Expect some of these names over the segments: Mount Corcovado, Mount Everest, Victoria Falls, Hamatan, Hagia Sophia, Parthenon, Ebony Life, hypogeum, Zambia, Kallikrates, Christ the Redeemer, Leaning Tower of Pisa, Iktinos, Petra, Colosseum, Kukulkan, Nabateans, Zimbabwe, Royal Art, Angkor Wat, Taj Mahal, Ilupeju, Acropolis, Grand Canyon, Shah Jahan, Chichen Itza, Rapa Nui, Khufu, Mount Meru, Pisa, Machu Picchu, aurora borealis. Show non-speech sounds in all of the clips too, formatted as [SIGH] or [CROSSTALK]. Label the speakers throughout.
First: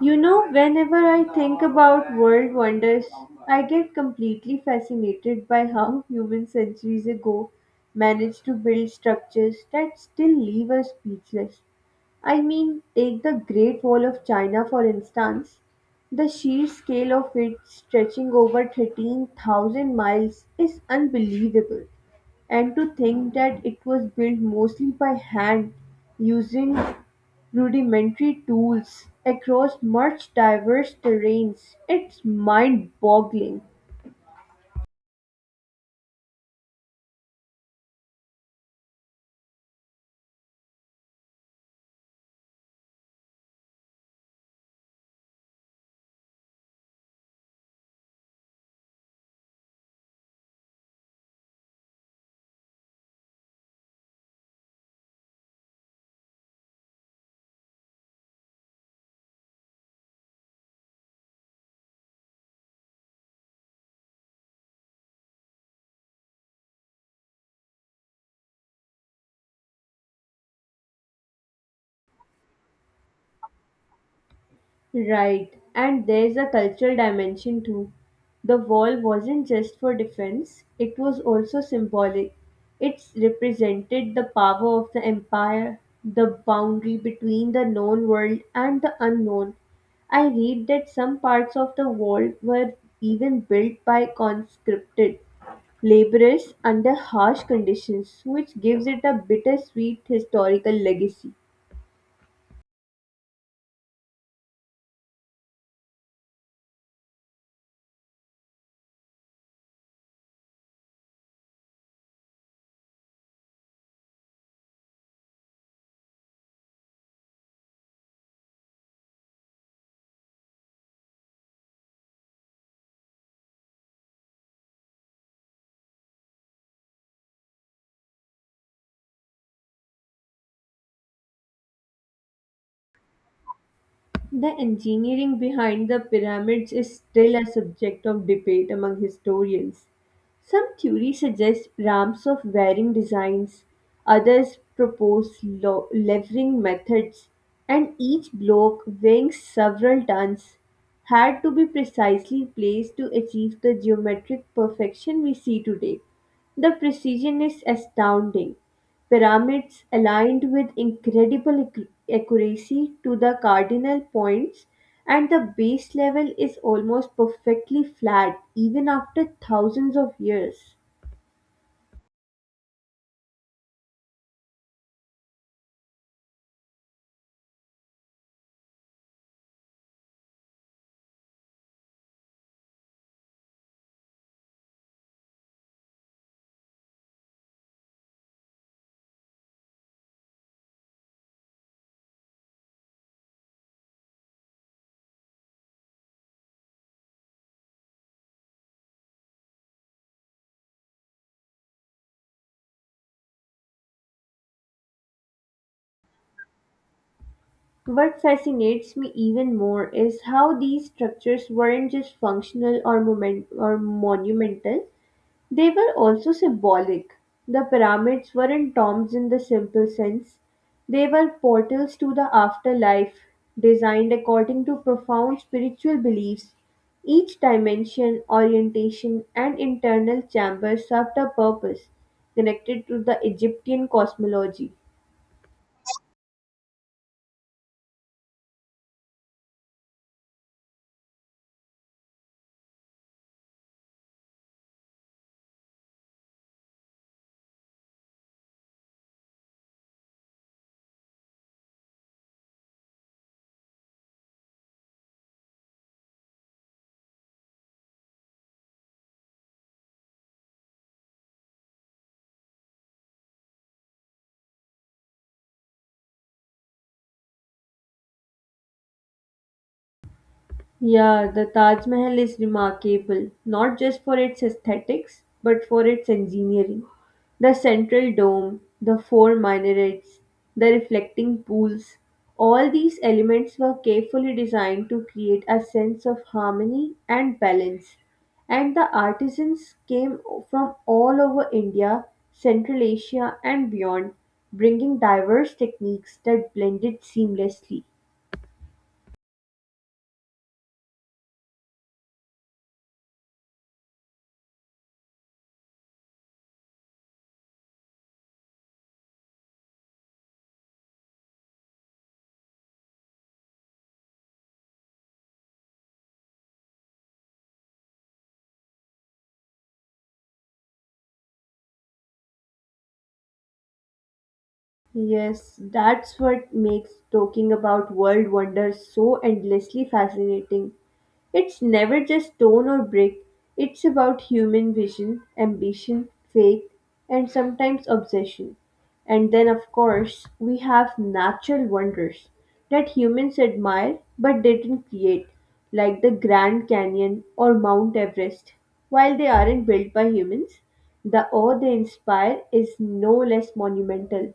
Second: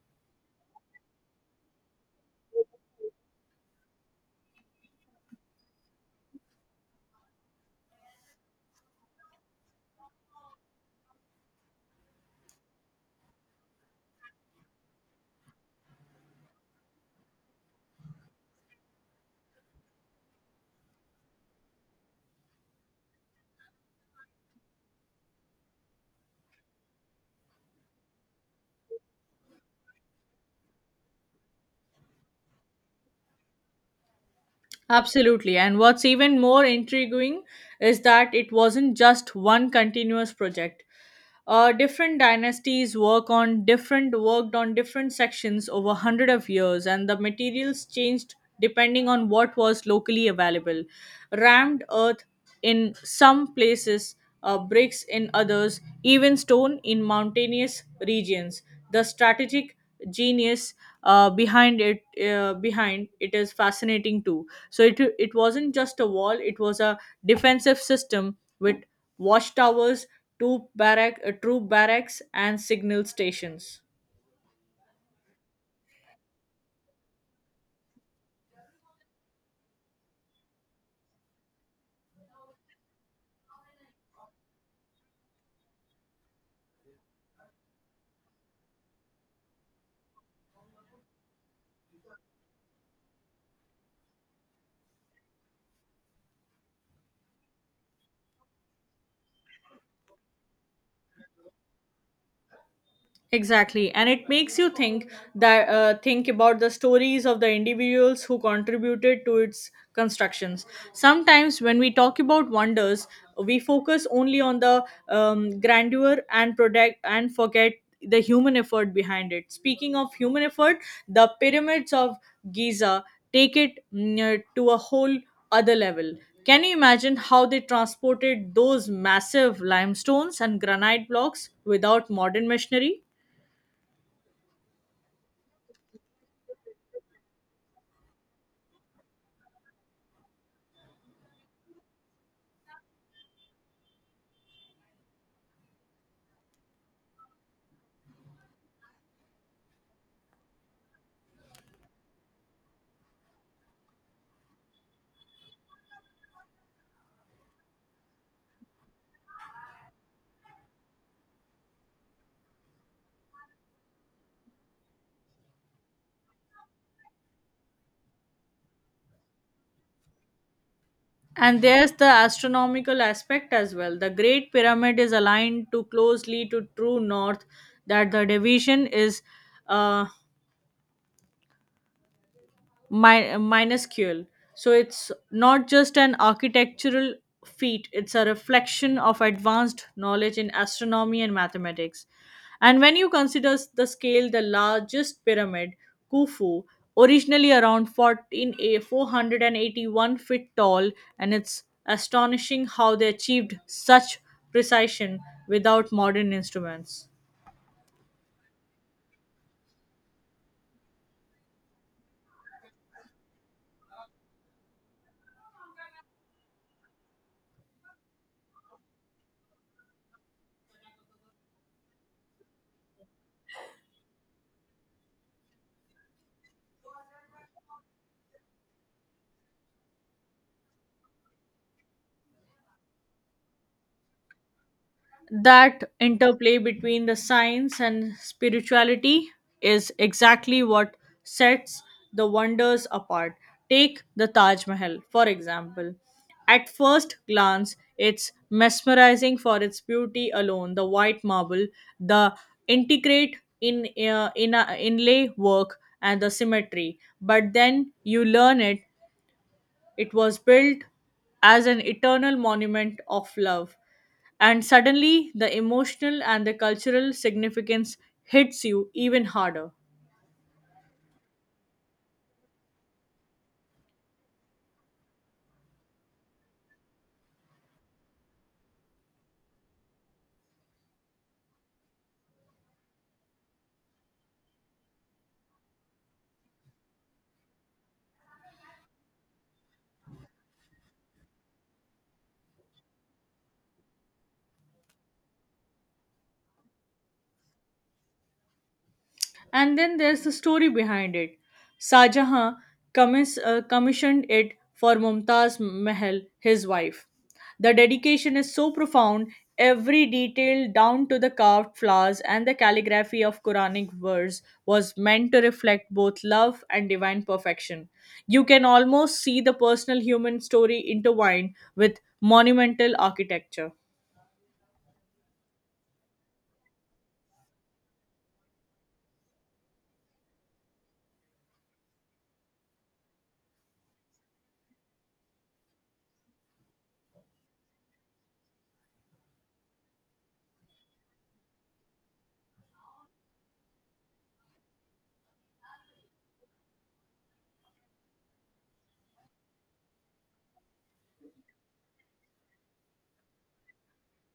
Speaker 1: You know, whenever I think about world wonders, I get completely fascinated by how humans centuries ago managed to build structures that still leave us speechless. I mean, take the Great Wall of China for instance. The sheer scale of it stretching over 13,000 miles is unbelievable. And to think that it was built mostly by hand using rudimentary tools across much diverse terrains. It's mind-boggling.
Speaker 2: Absolutely. And what's even more intriguing is that it wasn't just one continuous project. Different dynasties worked on different sections over hundred of years, and the materials changed depending on what was locally available: rammed earth in some places, bricks in others, even stone in mountainous regions. The strategic genius behind it is fascinating too. So it wasn't just a wall, it was a defensive system with watchtowers, troop barracks, and signal stations.
Speaker 1: Right, and there's a cultural dimension too. The wall wasn't just for defense, it was also symbolic. It represented the power of the empire, the boundary between the known world and the unknown. I read that some parts of the wall were even built by conscripted laborers under harsh conditions, which gives it a bittersweet historical legacy.
Speaker 2: Exactly, and it makes you think about the stories of the individuals who contributed to its constructions. Sometimes, when we talk about wonders, we focus only on the grandeur and product, and forget the human effort behind it. Speaking of human effort, the pyramids of Giza take it to a whole other level. Can you imagine how they transported those massive limestones and granite blocks without modern machinery?
Speaker 1: The engineering behind the pyramids is still a subject of debate among historians. Some theories suggest ramps of varying designs, others propose levering methods, and each block weighing several tons had to be precisely placed to achieve the geometric perfection we see today. The precision is astounding. Pyramids aligned with incredible accuracy to the cardinal points, and the base level is almost perfectly flat even after thousands of years.
Speaker 2: And there's the astronomical aspect as well. The Great Pyramid is aligned too closely to true north that the division is uh, minuscule. So it's not just an architectural feat, it's a reflection of advanced knowledge in astronomy and mathematics. And when you consider the scale, the largest pyramid, Khufu, originally around 14 a 481 feet tall, and it's astonishing how they achieved such precision without modern instruments.
Speaker 1: What fascinates me even more is how these structures weren't just functional or moment or monumental. They were also symbolic. The pyramids weren't tombs in the simple sense, they were portals to the afterlife, designed according to profound spiritual beliefs. Each dimension, orientation, and internal chamber served a purpose connected to the Egyptian cosmology.
Speaker 2: That interplay between the science and spirituality is exactly what sets the wonders apart. Take the Taj Mahal, for example. At first glance, it's mesmerizing for its beauty alone: the white marble, the inlay work, and the symmetry. But then you learn it was built as an eternal monument of love. And suddenly, the emotional and the cultural significance hits you even harder.
Speaker 1: Yeah, the Taj Mahal is remarkable, not just for its aesthetics, but for its engineering. The central dome, the four minarets, the reflecting pools, all these elements were carefully designed to create a sense of harmony and balance. And the artisans came from all over India, Central Asia, and beyond, bringing diverse techniques that blended seamlessly.
Speaker 2: And then there's the story behind it. Shah Jahan commissioned it for Mumtaz Mahal, his wife. The dedication is so profound, every detail down to the carved flowers and the calligraphy of Quranic verse was meant to reflect both love and divine perfection. You can almost see the personal human story intertwined with monumental architecture.
Speaker 1: Yes, that's what makes talking about world wonders so endlessly fascinating. It's never just stone or brick, it's about human vision, ambition, faith, and sometimes obsession. And then, of course, we have natural wonders that humans admire but didn't create, like the Grand Canyon or Mount Everest. While they aren't built by humans, the awe they inspire is no less monumental.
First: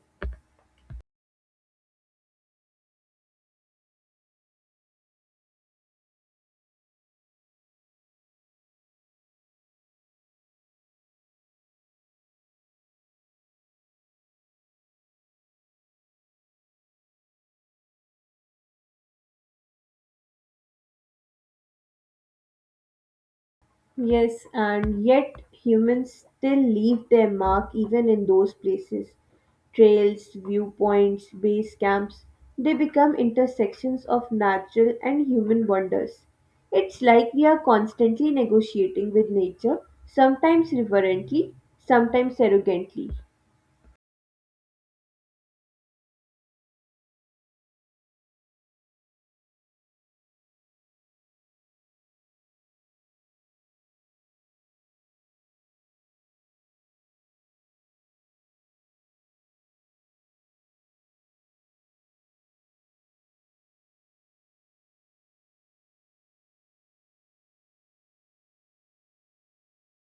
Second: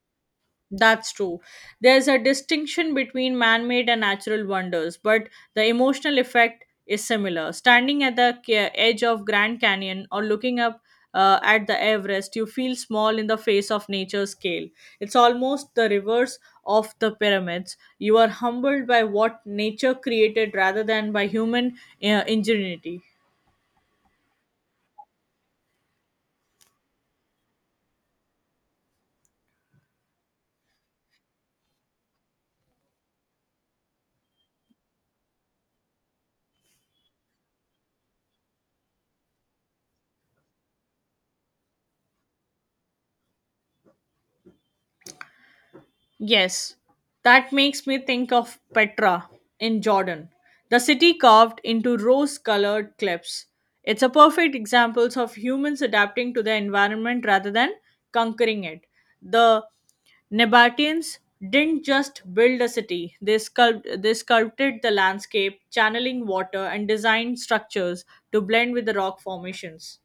Speaker 2: That's true. There's a distinction between man made and natural wonders, but the emotional effect is similar. Standing at the edge of Grand Canyon, or looking up at the Everest, you feel small in the face of nature's scale. It's almost the reverse of the pyramids. You are humbled by what nature created rather than by human ingenuity.
Speaker 1: Yes, and yet humans still leave their mark even in those places. Trails, viewpoints, base camps, they become intersections of natural and human wonders. It's like we are constantly negotiating with nature, sometimes reverently, sometimes arrogantly.
Speaker 2: Yes, that makes me think of Petra in Jordan, the city carved into rose colored cliffs. It's a perfect example of humans adapting to the environment rather than conquering it. The Nabateans didn't just build a city, they sculpted the landscape, channeling water, and designed structures to blend with the rock formations.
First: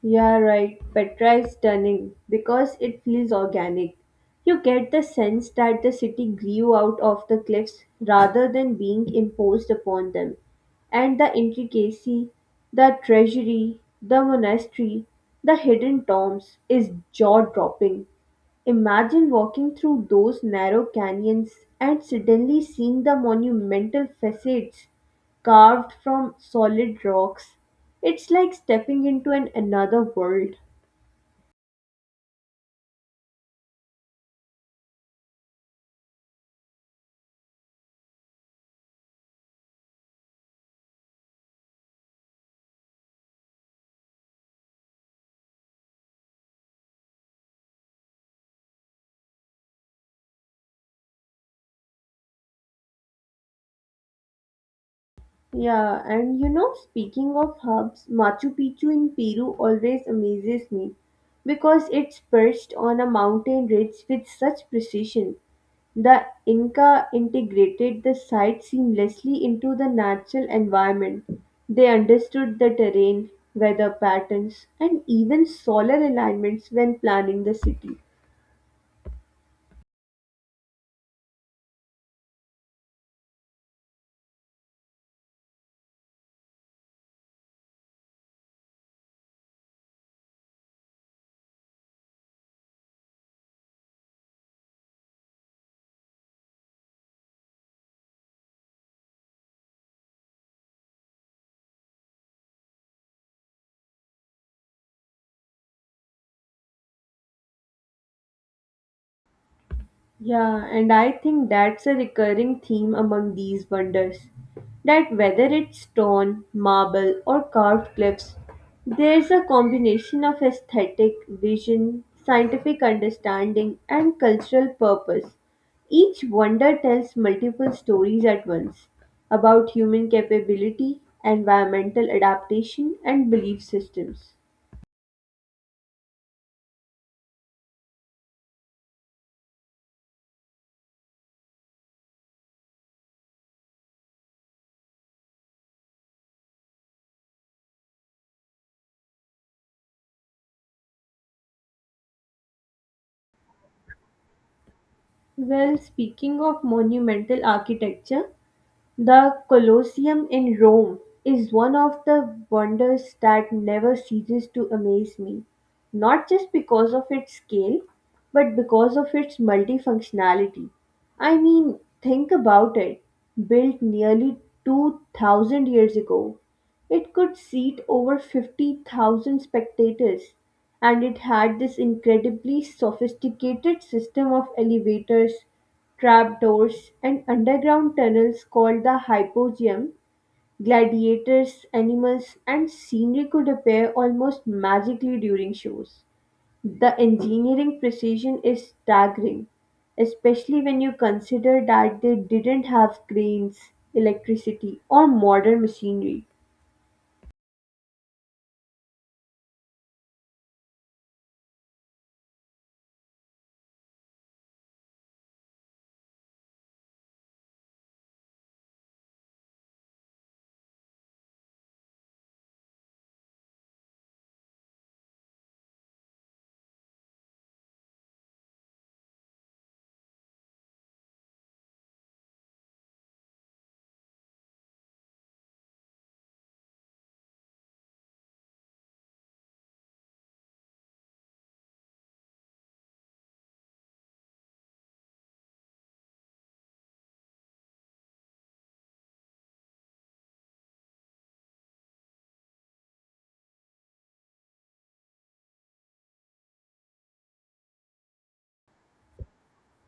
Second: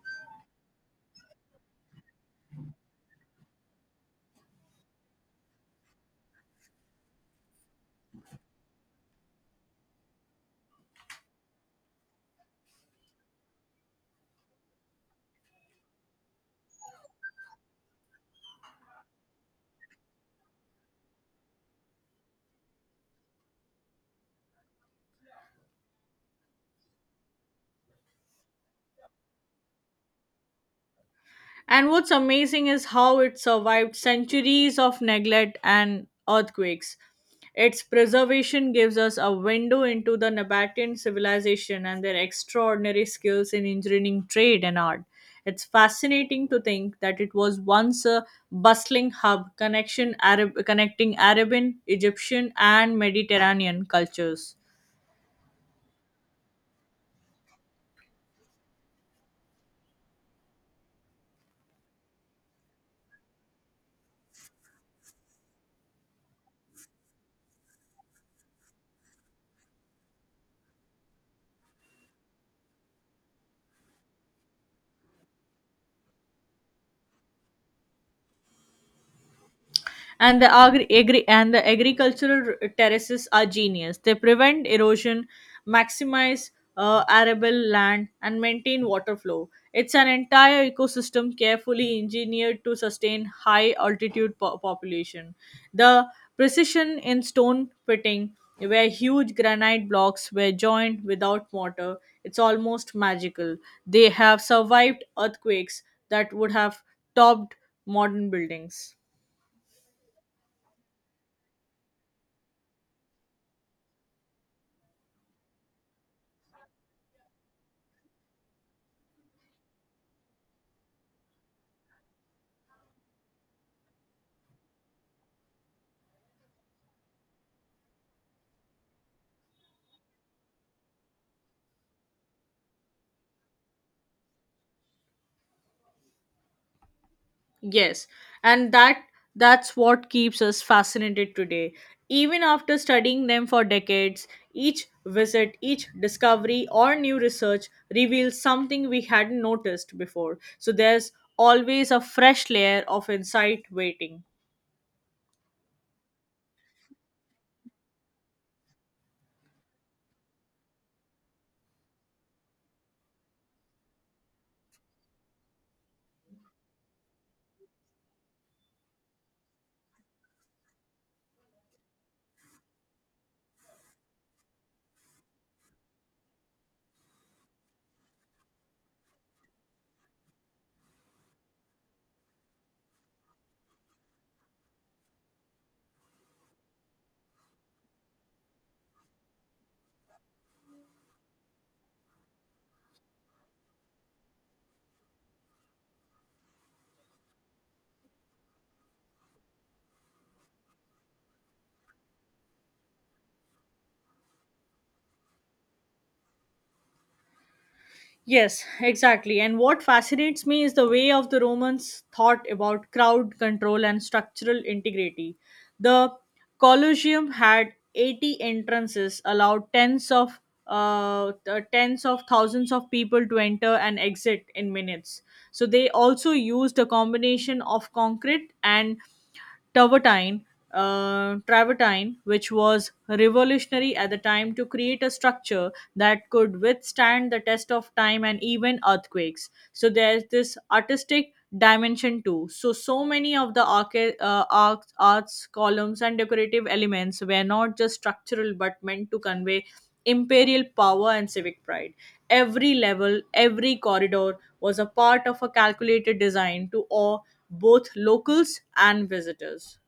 Speaker 1: Yeah, right. Petra is stunning because it feels organic. You get the sense that the city grew out of the cliffs rather than being imposed upon them. And the intricacy, the treasury, the monastery, the hidden tombs is jaw dropping. Imagine walking through those narrow canyons and suddenly seeing the monumental facades carved from solid rocks. It's like stepping into an another world.
Speaker 2: And what's amazing is how it survived centuries of neglect and earthquakes. Its preservation gives us a window into the Nabatean civilization and their extraordinary skills in engineering, trade, and art. It's fascinating to think that it was once a bustling hub connecting Arabian, Egyptian, and Mediterranean cultures.
Speaker 1: Yeah, and you know, speaking of hubs, Machu Picchu in Peru always amazes me because it's perched on a mountain ridge with such precision. The Inca integrated the site seamlessly into the natural environment. They understood the terrain, weather patterns, and even solar alignments when planning the city.
Speaker 2: And the agricultural terraces are genius. They prevent erosion, maximize arable land, and maintain water flow. It's an entire ecosystem carefully engineered to sustain high altitude population. The precision in stone pitting, where huge granite blocks were joined without mortar, it's almost magical. They have survived earthquakes that would have topped modern buildings.
Speaker 1: Yeah, and I think that's a recurring theme among these wonders. That whether it's stone, marble, or carved cliffs, there's a combination of aesthetic, vision, scientific understanding, and cultural purpose. Each wonder tells multiple stories at once about human capability, environmental adaptation, and belief systems.
Speaker 2: Yes, and that's what keeps us fascinated today. Even after studying them for decades, each visit, each discovery or new research reveals something we hadn't noticed before. So there's always a fresh layer of insight waiting.
Speaker 1: Well, speaking of monumental architecture, the Colosseum in Rome is one of the wonders that never ceases to amaze me, not just because of its scale, but because of its multifunctionality. I mean, think about it, built nearly 2000 years ago it could seat over 50,000 spectators, and it had this incredibly sophisticated system of elevators, trapdoors, and underground tunnels called the hypogeum. Gladiators, animals, and scenery could appear almost magically during shows. The engineering precision is staggering, especially when you consider that they didn't have cranes, electricity, or modern machinery.
Speaker 2: Yes, exactly. And what fascinates me is the way of the Romans thought about crowd control and structural integrity. The Colosseum had 80 entrances, allowed tens of thousands of people to enter and exit in minutes. So they also used a combination of concrete and travertine, travertine, which was revolutionary at the time, to create a structure that could withstand the test of time and even earthquakes. So there's this artistic dimension too. So many of the arts, columns, and decorative elements were not just structural but meant to convey imperial power and civic pride. Every level, every corridor was a part of a calculated design to awe both locals and visitors.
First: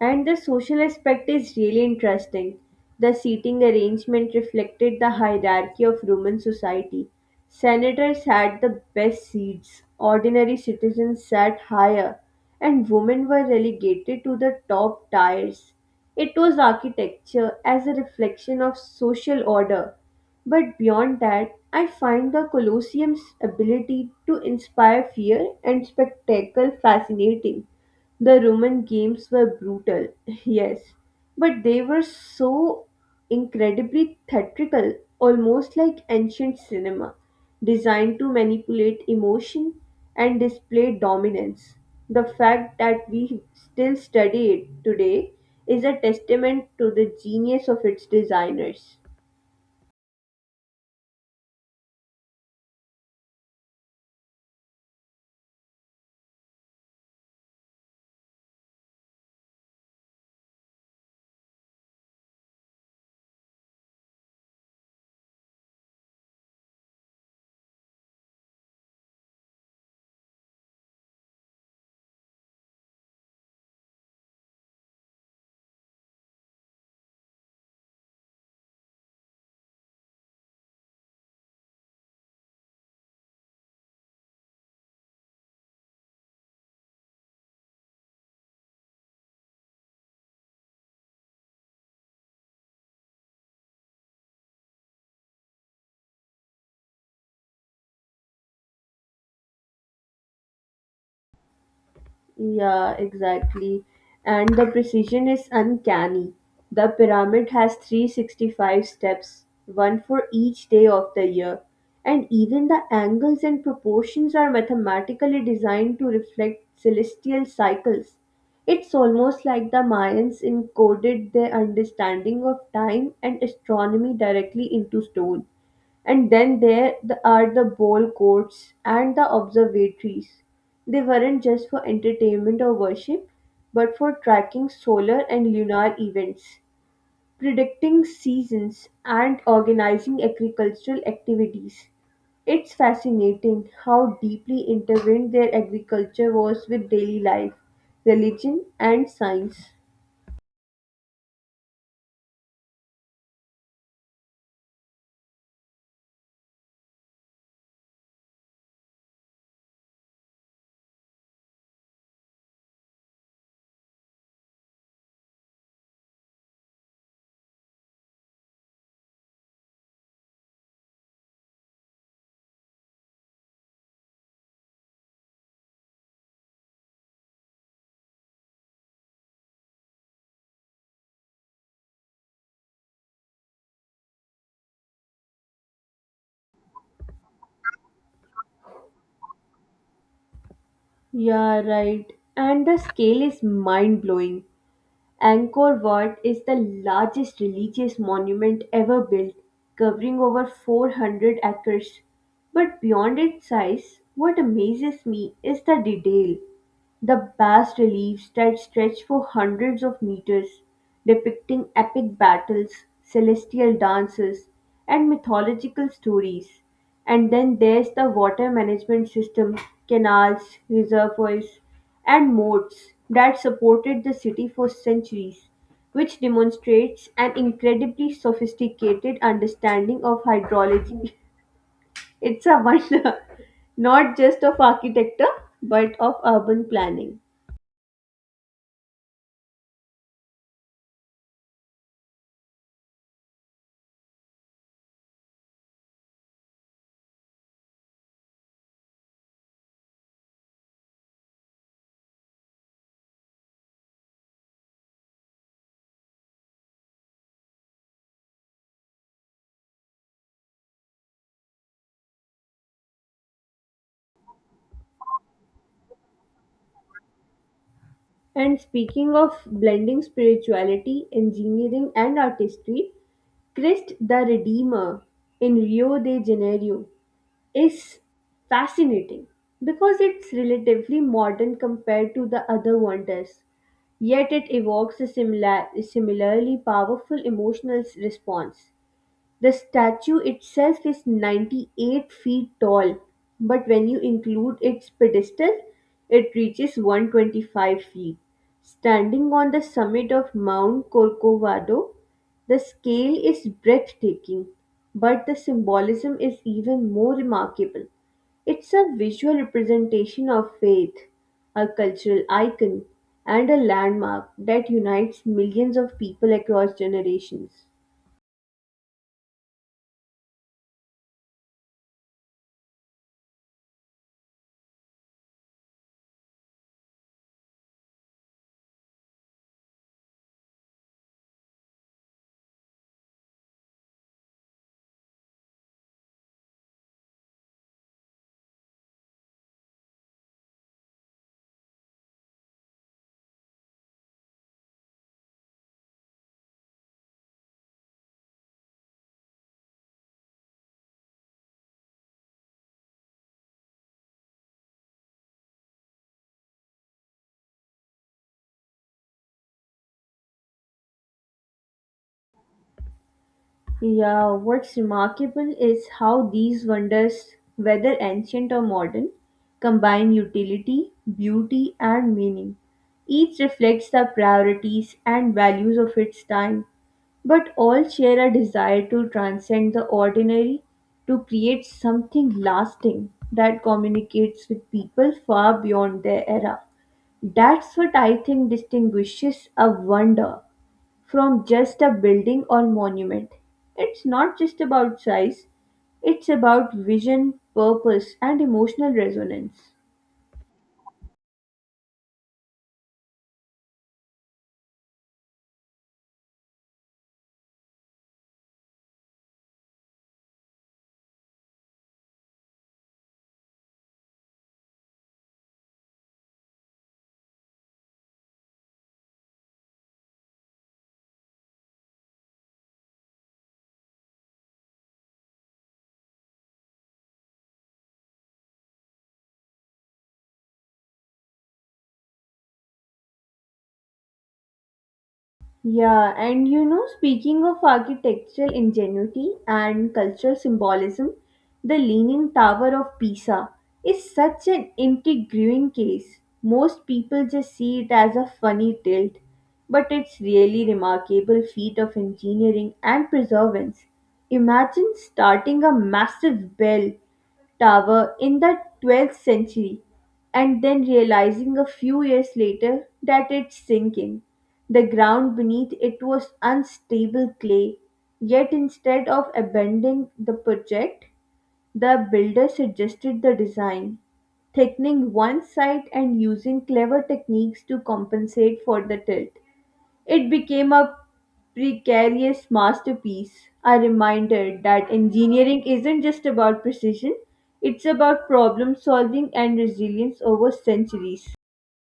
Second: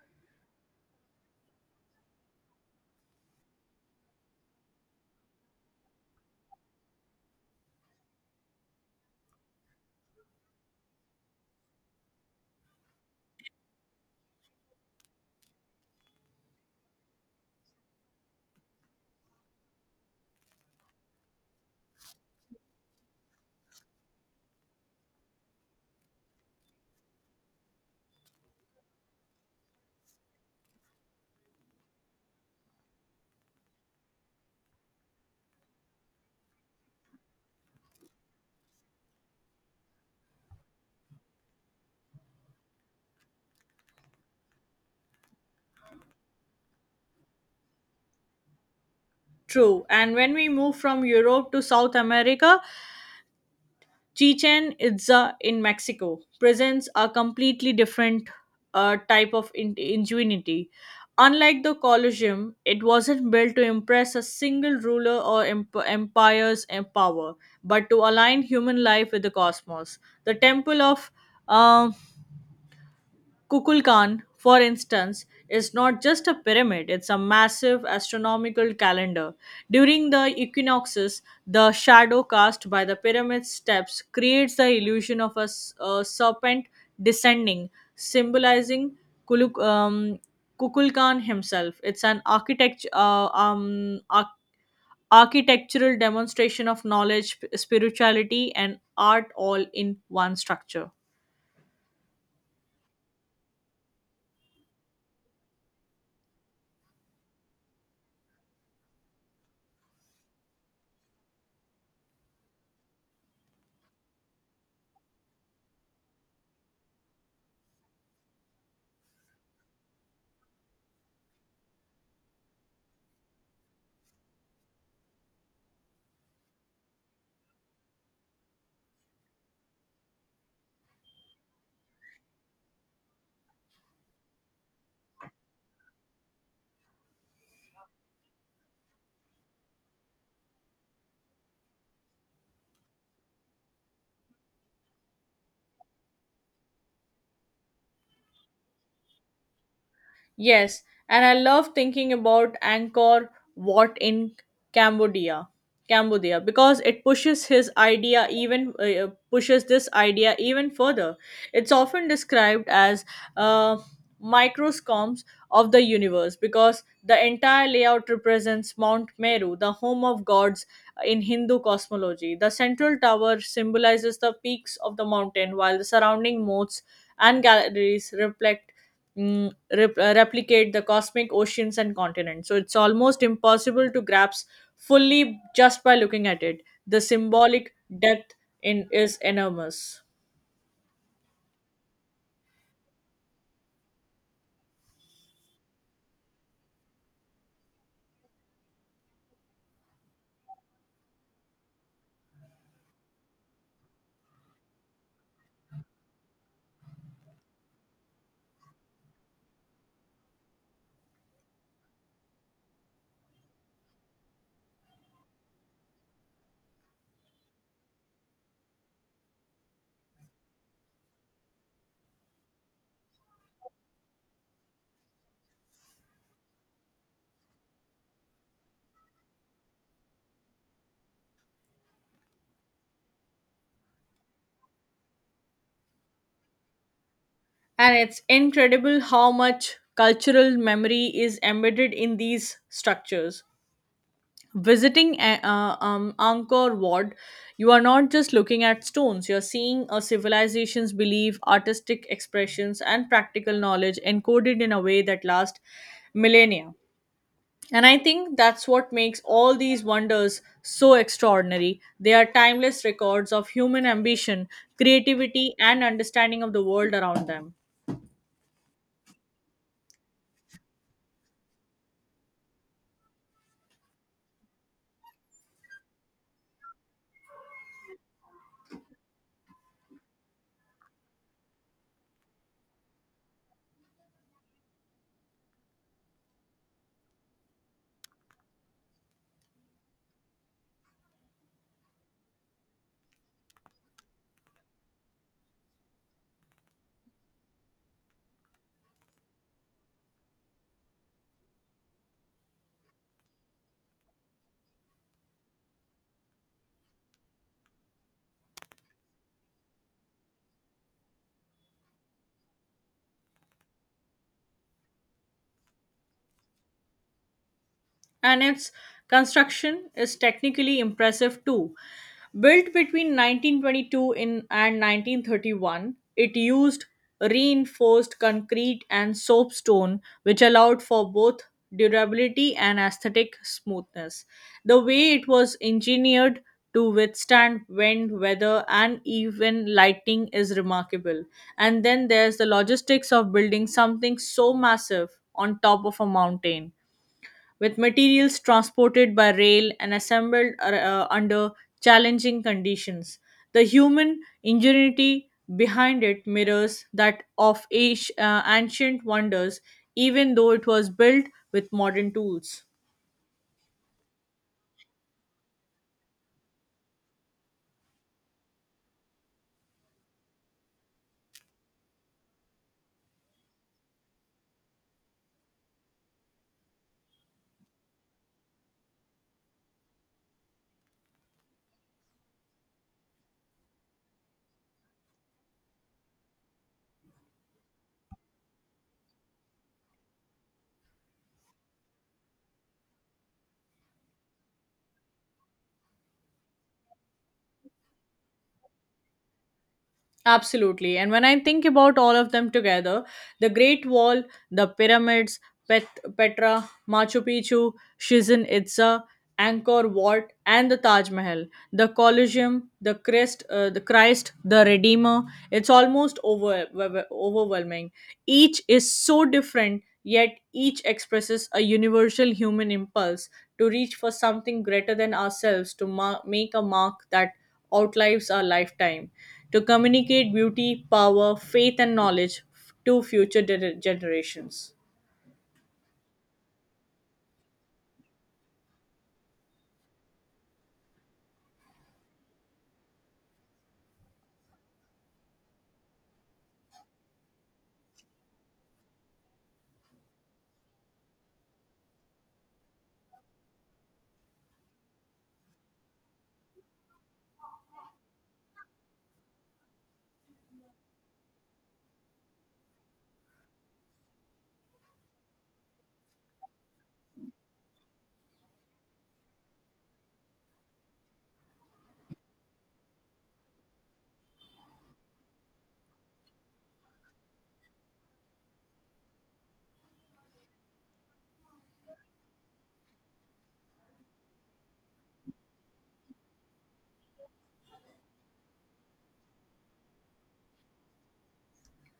Speaker 1: And the social aspect is really interesting. The seating arrangement reflected the hierarchy of Roman society. Senators had the best seats, ordinary citizens sat higher, and women were relegated to the top tiers. It was architecture as a reflection of social order. But beyond that, I find the Colosseum's ability to inspire fear and spectacle fascinating. The Roman games were brutal, [LAUGHS] yes, but they were so incredibly theatrical, almost like ancient cinema, designed to manipulate emotion and display dominance. The fact that we still study it today is a testament to the genius of its designers.
Speaker 2: True. And when we move from Europe to South America, Chichen Itza in Mexico presents a completely different type of ingenuity. Unlike the Colosseum, it wasn't built to impress a single ruler or empire's power, but to align human life with the cosmos. The temple of um, Kukulkan, for instance, is not just a pyramid, it's a massive astronomical calendar. During the equinoxes, the shadow cast by the pyramid steps creates the illusion of a serpent descending, symbolizing Kuluk, um, Kukulkan himself. It's an architectural demonstration of spirituality, and art all in one structure.
Speaker 1: Yeah, exactly. And the precision is uncanny. The pyramid has 365 steps, one for each day of the year. And even the angles and proportions are mathematically designed to reflect celestial cycles. It's almost like the Mayans encoded their understanding of time and astronomy directly into stone. And then there are the ball courts and the observatories. They weren't just for entertainment or worship, but for tracking solar and lunar events, predicting seasons, and organizing agricultural activities. It's fascinating how deeply intertwined their agriculture was with daily life, religion, and science.
Speaker 2: Yes, and I love thinking about Angkor Wat in Cambodia, Cambodia, because it pushes this idea even further. It's often described as uh, microscoms of the universe because the entire layout represents Mount Meru, the home of gods in Hindu cosmology. The central tower symbolizes the peaks of the mountain, while the surrounding moats and galleries mm, replicate the cosmic oceans and continents. So it's almost impossible to grasp fully just by looking at it. The symbolic depth in is enormous.
Speaker 1: Yeah, right. And the scale is mind blowing. Angkor Wat is the largest religious monument ever built, covering over 400 acres. But beyond its size, what amazes me is the detail. The bas reliefs that stretch for hundreds of meters, depicting epic battles, celestial dances, and mythological stories, and then there's the water management system, canals, reservoirs, and moats that supported the city for centuries, which demonstrates an incredibly sophisticated understanding of hydrology. [LAUGHS] It's a wonder, [LAUGHS] not just of architecture, but of urban planning.
Speaker 2: And it's incredible how much cultural memory is embedded in these structures. Visiting Angkor Wat, you are not just looking at stones, you're seeing a civilization's belief, artistic expressions, and practical knowledge encoded in a way that lasts millennia. And I think that's what makes all these wonders so extraordinary. They are timeless records of human ambition, creativity, and understanding of the world around them.
Speaker 1: And speaking of blending spirituality, engineering, and artistry, Christ the Redeemer in Rio de Janeiro is fascinating because it's relatively modern compared to the other wonders, yet it evokes a similarly powerful emotional response. The statue itself is 98 feet tall, but when you include its pedestal, it reaches 125 feet. Standing on the summit of Mount Corcovado, the scale is breathtaking, but the symbolism is even more remarkable. It's a visual representation of faith, a cultural icon, and a landmark that unites millions of people across generations.
Speaker 2: And its construction is technically impressive too. Built between 1922 and 1931, it used reinforced concrete and soapstone, which allowed for both durability and aesthetic smoothness. The way it was engineered to withstand wind, weather, and even lightning is remarkable. And then there's the logistics of building something so massive on top of a mountain with materials transported by rail and assembled under challenging conditions. The human ingenuity behind it mirrors that of ancient wonders, even though it was built with modern tools.
Speaker 1: Yeah, what's remarkable is how these wonders, whether ancient or modern, combine utility, beauty, and meaning. Each reflects the priorities and values of its time, but all share a desire to transcend the ordinary to create something lasting that communicates with people far beyond their era. That's what I think distinguishes a wonder from just a building or monument. It's not just about size, it's about vision, purpose, and emotional resonance.
Speaker 2: Absolutely. And when I think about all of them together, the Great Wall, the pyramids, Petra, Machu Picchu, Chichen Itza, Angkor Wat, and the Taj Mahal, the Colosseum, the Christ, the Redeemer, it's almost overwhelming. Each is so different, yet each expresses a universal human impulse to reach for something greater than ourselves, to ma make a mark that outlives our lifetime, to communicate beauty, power, faith, and knowledge to future generations.
Speaker 1: Yeah, and you know, speaking of architectural ingenuity and cultural symbolism, the Leaning Tower of Pisa is such an intriguing case. Most people just see it as a funny tilt, but it's really remarkable feat of engineering and preservation. Imagine starting a massive bell tower in the 12th century and then realizing a few years later that it's sinking. The ground beneath it was unstable clay, yet instead of abandoning the project, the builder suggested the design, thickening one side and using clever techniques to compensate for the tilt. It became a precarious masterpiece, a reminder that engineering isn't just about precision, it's about problem solving and resilience over centuries.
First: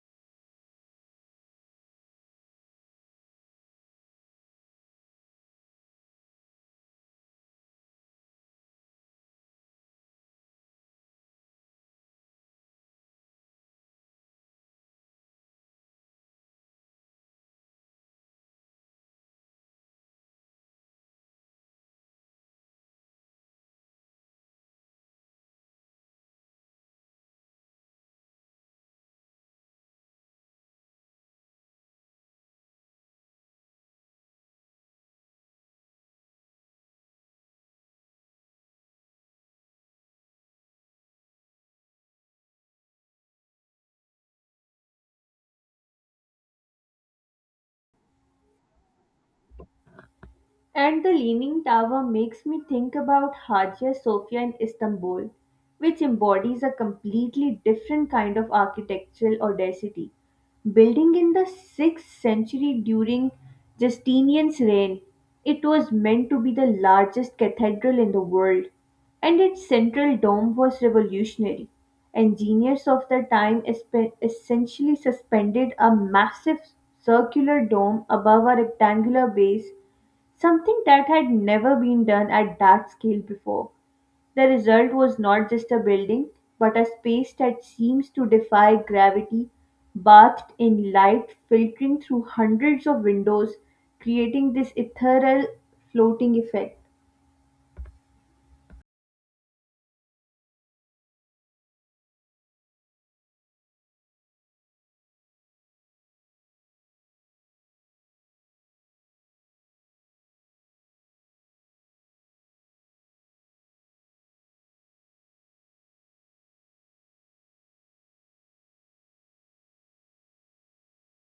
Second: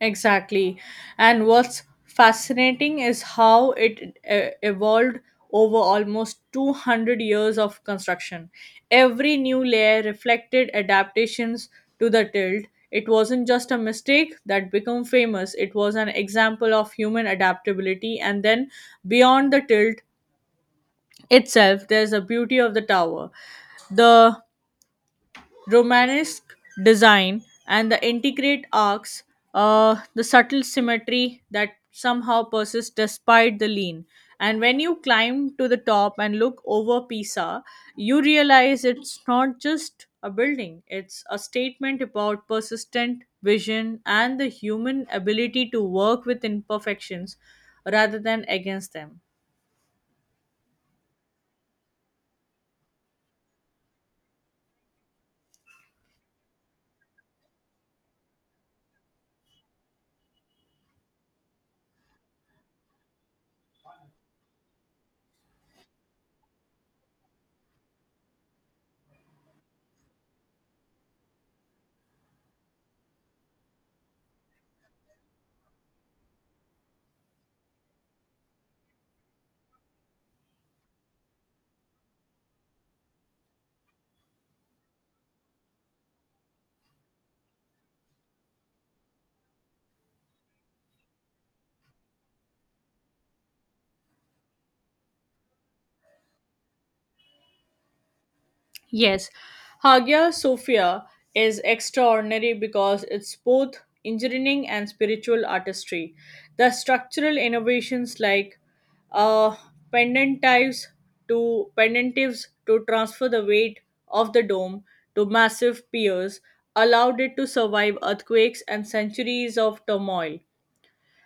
Speaker 2: Exactly. And what's fascinating is how it evolved over almost 200 years of construction. Every new layer reflected adaptations to the tilt. It wasn't just a mistake that became famous, it was an example of human adaptability. And then beyond the tilt itself, there's a beauty of the tower. The Romanesque design, and the intricate arcs, the subtle symmetry that somehow persists despite the lean. And when you climb to the top and look over Pisa, you realize it's not just a building, it's a statement about persistent vision and the human ability to work with imperfections rather than against them.
Speaker 1: And the Leaning Tower makes me think about Hagia Sophia in Istanbul, which embodies a completely different kind of architectural audacity. Building in the 6th century during Justinian's reign, it was meant to be the largest cathedral in the world, and its central dome was revolutionary. Engineers of the time essentially suspended a massive circular dome above a rectangular base, something that had never been done at that scale before. The result was not just a building, but a space that seems to defy gravity, bathed in light filtering through hundreds of windows, creating this ethereal floating effect.
Speaker 2: Yes, Hagia Sophia is extraordinary because it's both engineering and spiritual artistry. The structural innovations, like uh, pendentives pendentives to transfer the weight of the dome to massive piers, allowed it to survive earthquakes and centuries of turmoil.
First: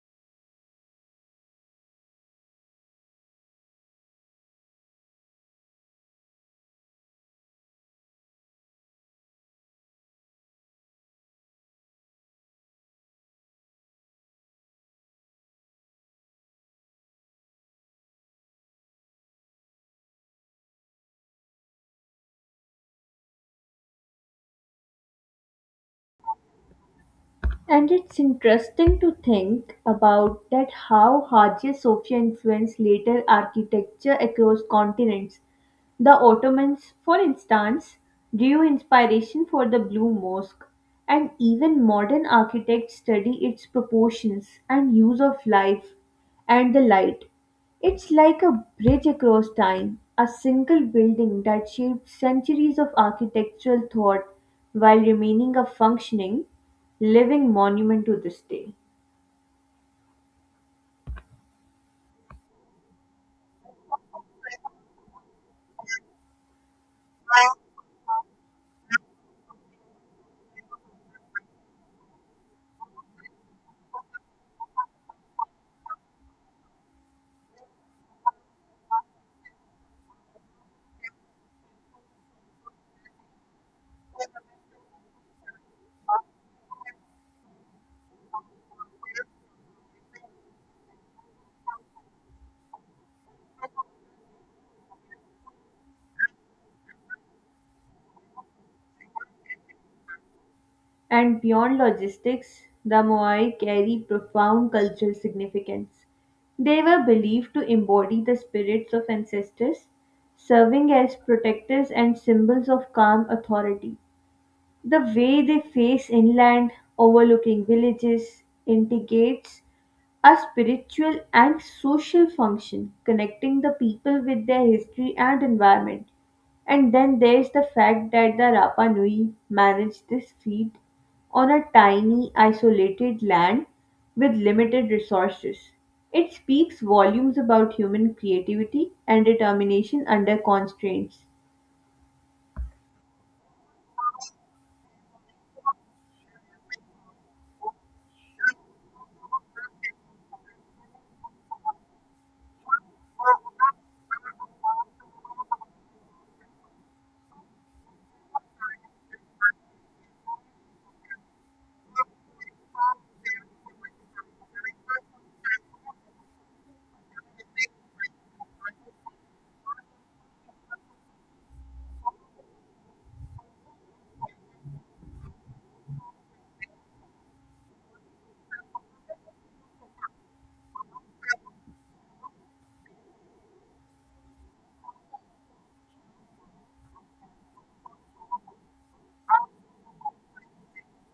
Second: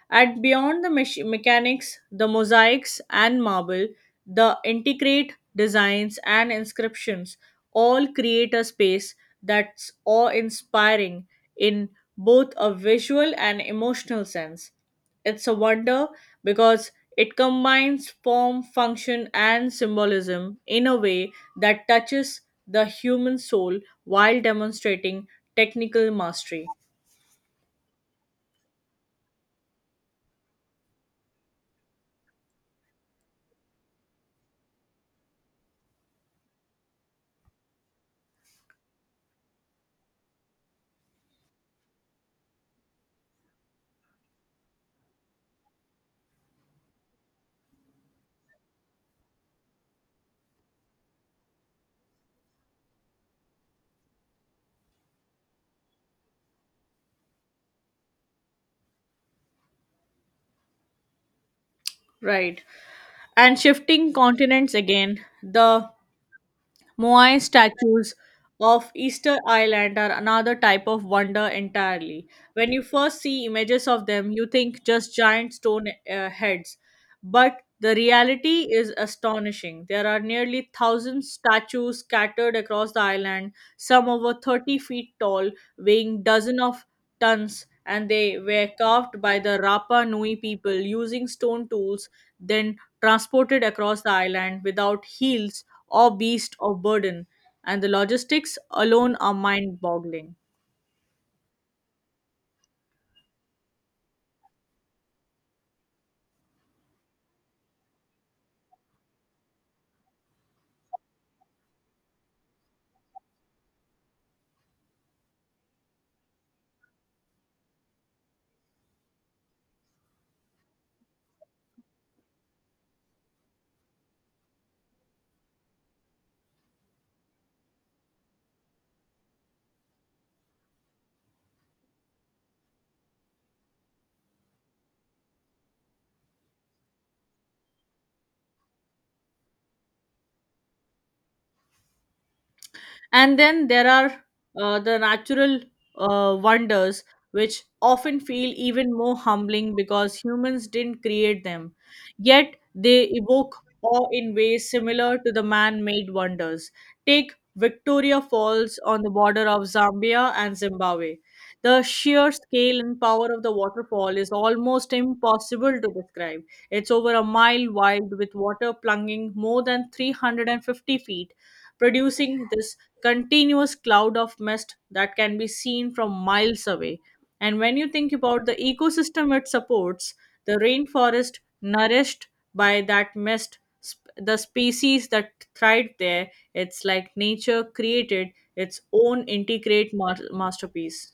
Speaker 2: At Beyond the Mechanics, the mosaics and marble, the intricate designs and inscriptions all create a space that's awe inspiring in both a visual and emotional sense. It's a wonder because it combines form, function, and symbolism in a way that touches the human soul while demonstrating technical mastery.
Speaker 1: And it's interesting to think about that how Hagia Sophia influenced later architecture across continents. The Ottomans, for instance, drew inspiration for the Blue Mosque, and even modern architects study its proportions and use of life and the light. It's like a bridge across time, a single building that shaped centuries of architectural thought while remaining a functioning, living monument to this day.
Speaker 2: Right. And shifting continents again, the Moai statues of Easter Island are another type of wonder entirely. When you first see images of them, you think just giant stone heads, but the reality is astonishing. There are nearly thousand statues scattered across the island, some over 30 feet tall, weighing dozen of tons, and they were carved by the Rapa Nui people using stone tools, then transported across the island without heels or beast of burden. And the logistics alone are mind boggling.
Speaker 1: And beyond logistics, the Moai carry profound cultural significance. They were believed to embody the spirits of ancestors, serving as protectors and symbols of calm authority. The way they face inland, overlooking villages, integrates a spiritual and social function, connecting the people with their history and environment. And then there's the fact that the Rapa Nui managed this feat on a tiny, isolated land with limited resources. It speaks volumes about human creativity and determination under constraints.
Speaker 2: And then there are the natural wonders, which often feel even more humbling because humans didn't create them. Yet they evoke awe in ways similar to the man made wonders. Take Victoria Falls on the border of Zambia and Zimbabwe. The sheer scale and power of the waterfall is almost impossible to describe. It's over a mile wide, with water plunging more than 350 feet, producing this continuous cloud of mist that can be seen from miles away. And when you think about the ecosystem it supports, the rainforest nourished by that mist, the species that thrived there, it's like nature created its own integrate masterpiece.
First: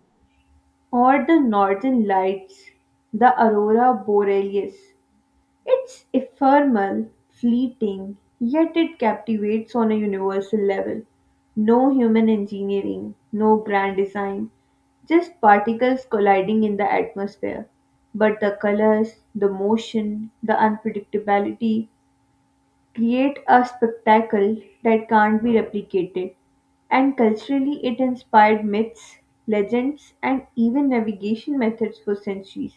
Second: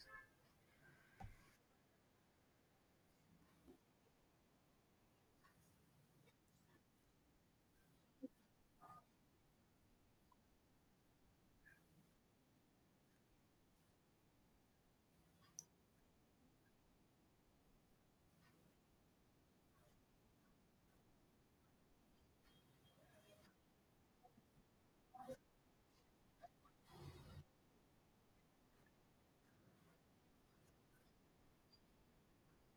Speaker 1: Or the northern lights, the aurora borealis. It's ephemeral, fleeting, yet it captivates on a universal level. No human engineering, no grand design, just particles colliding in the atmosphere. But the colors, the motion, the unpredictability create a spectacle that can't be replicated. And culturally, it inspired myths, legends, and even navigation methods for centuries.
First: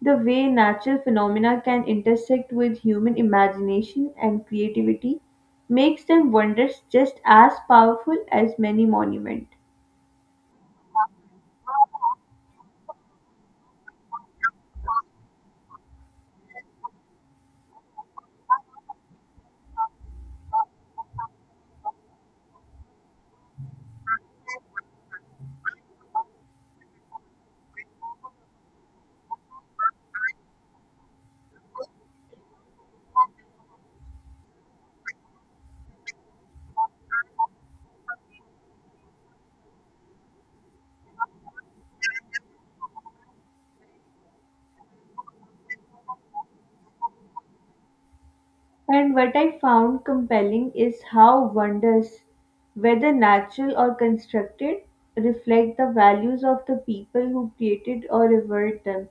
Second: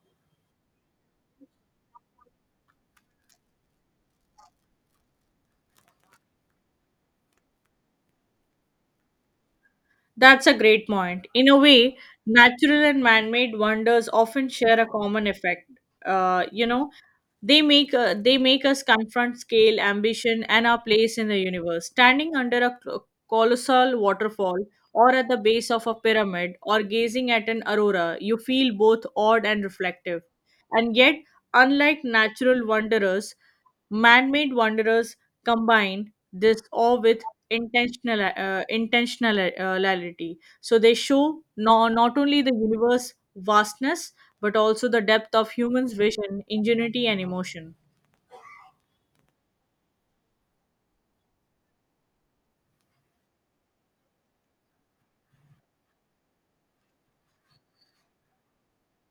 Speaker 1: The way natural phenomena can intersect with human imagination and creativity makes them wonders just as powerful as many monuments.
Speaker 2: That's a great point. In a way, natural and man made wonders often share a common effect. You know, they make us confront scale, ambition, and our place in the universe. Standing under a colossal waterfall, or at the base of a pyramid, or gazing at an aurora, you feel both awed and reflective. And yet, unlike natural wanderers, man made wanderers combine this awe with intentionality, so they show no, not only the universe vastness but also the depth of humans vision, ingenuity, and emotion.
Speaker 1: And what I found compelling is how wonders, whether natural or constructed, reflect the values of the people who created or revered them.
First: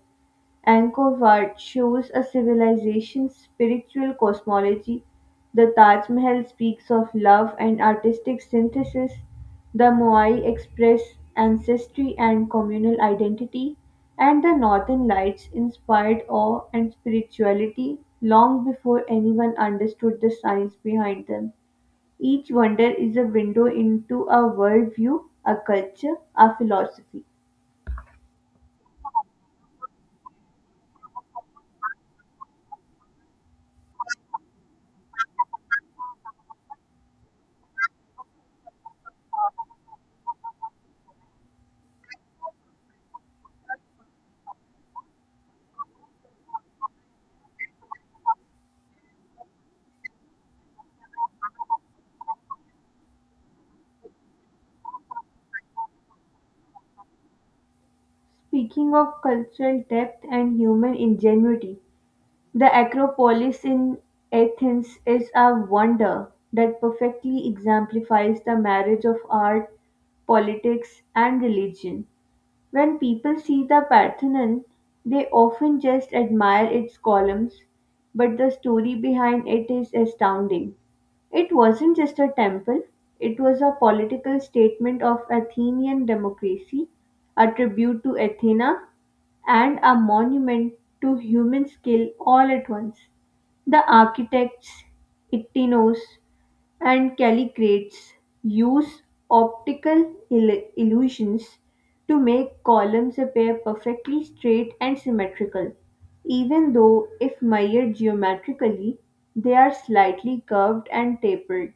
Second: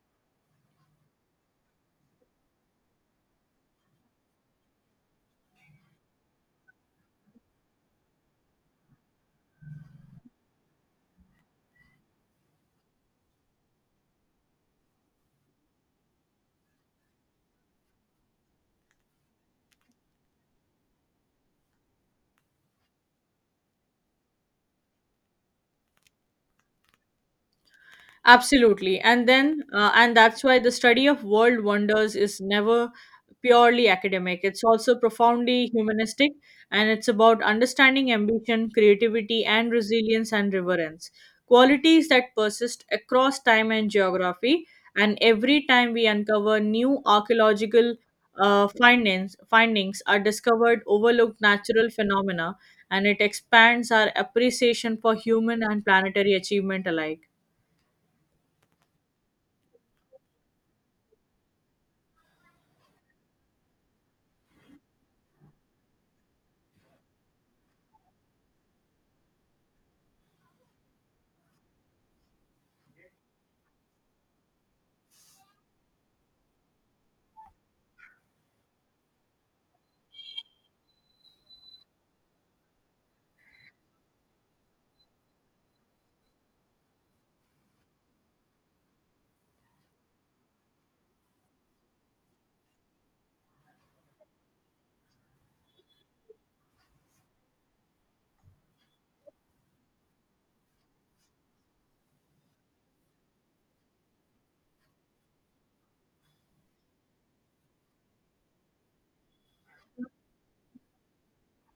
Speaker 1: Angkor Wat shows a civilization's spiritual cosmology, the Taj Mahal speaks of love and artistic synthesis, the Moai express ancestry and communal identity, and the Northern Lights inspired awe and spirituality long before anyone understood the science behind them. Each wonder is a window into a worldview, a culture, a philosophy.
Speaker 2: Absolutely. And that's why the study of world wonders is never purely academic. It's also profoundly humanistic, and it's about understanding ambition, creativity, and resilience and reverence. Qualities that persist across time and geography. And every time we uncover new archaeological findings are discovered, overlooked natural phenomena, and it expands our appreciation for human and planetary achievement alike.
Speaker 1: Speaking of cultural depth and human ingenuity, the Acropolis in Athens is a wonder that perfectly exemplifies the marriage of art, politics, and religion. When people see the Parthenon, they often just admire its columns, but the story behind it is astounding. It wasn't just a temple, it was a political statement of Athenian democracy, a tribute to Athena, and a monument to human skill all at once. The architects, Ictinos, and calligrates use optical illusions to make columns appear perfectly straight and symmetrical, even though, if measured geometrically, they are slightly curved and tapered.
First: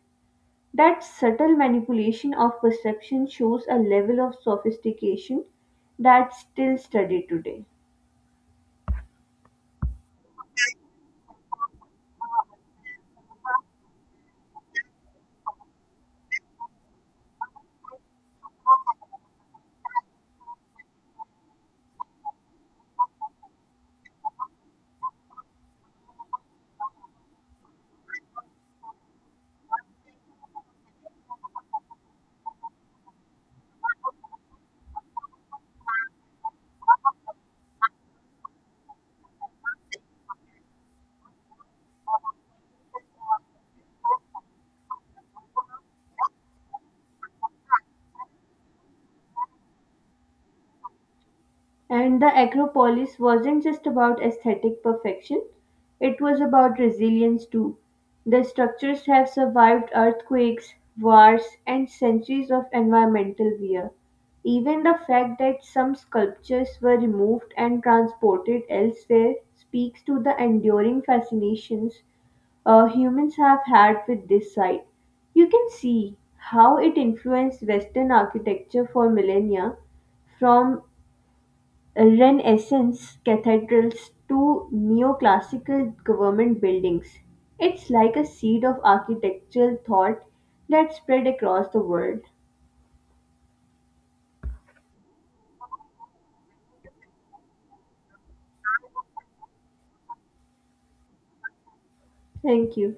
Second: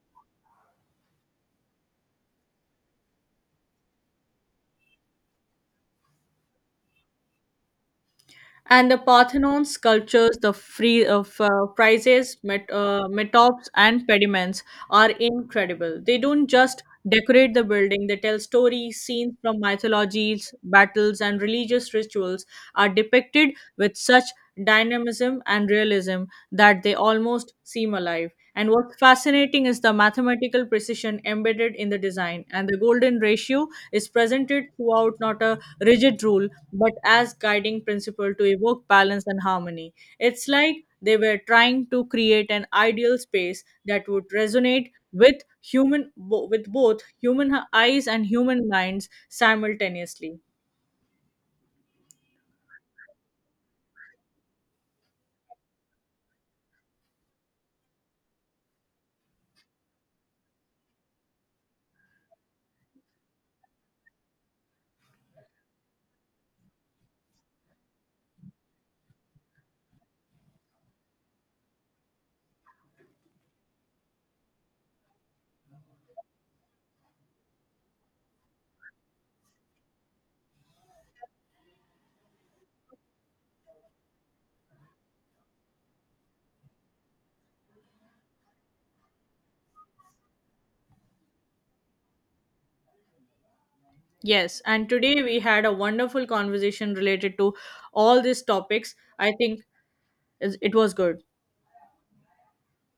Speaker 1: That subtle manipulation of perception shows a level of sophistication that's still studied today.
Speaker 2: And the Parthenon sculptures, the free of friezes, metops, and pediments are incredible. They don't just decorate the building; they tell stories. Scenes from mythologies, battles, and religious rituals are depicted with such dynamism and realism that they almost seem alive. And what's fascinating is the mathematical precision embedded in the design, and the golden ratio is presented throughout, not a rigid rule but as guiding principle to evoke balance and harmony. It's like they were trying to create an ideal space that would resonate with both human eyes and human minds simultaneously.
Speaker 1: And the Acropolis wasn't just about aesthetic perfection, it was about resilience too. The structures have survived earthquakes, wars, and centuries of environmental wear. Even the fact that some sculptures were removed and transported elsewhere speaks to the enduring fascinations humans have had with this site. You can see how it influenced Western architecture for millennia, from Renaissance Cathedral's to neoclassical government buildings. It's like a seed of architectural thought that spread across the world.
Speaker 2: Yes, and today we had a wonderful conversation related to all these topics. I think it was good.
Speaker 1: Thank you.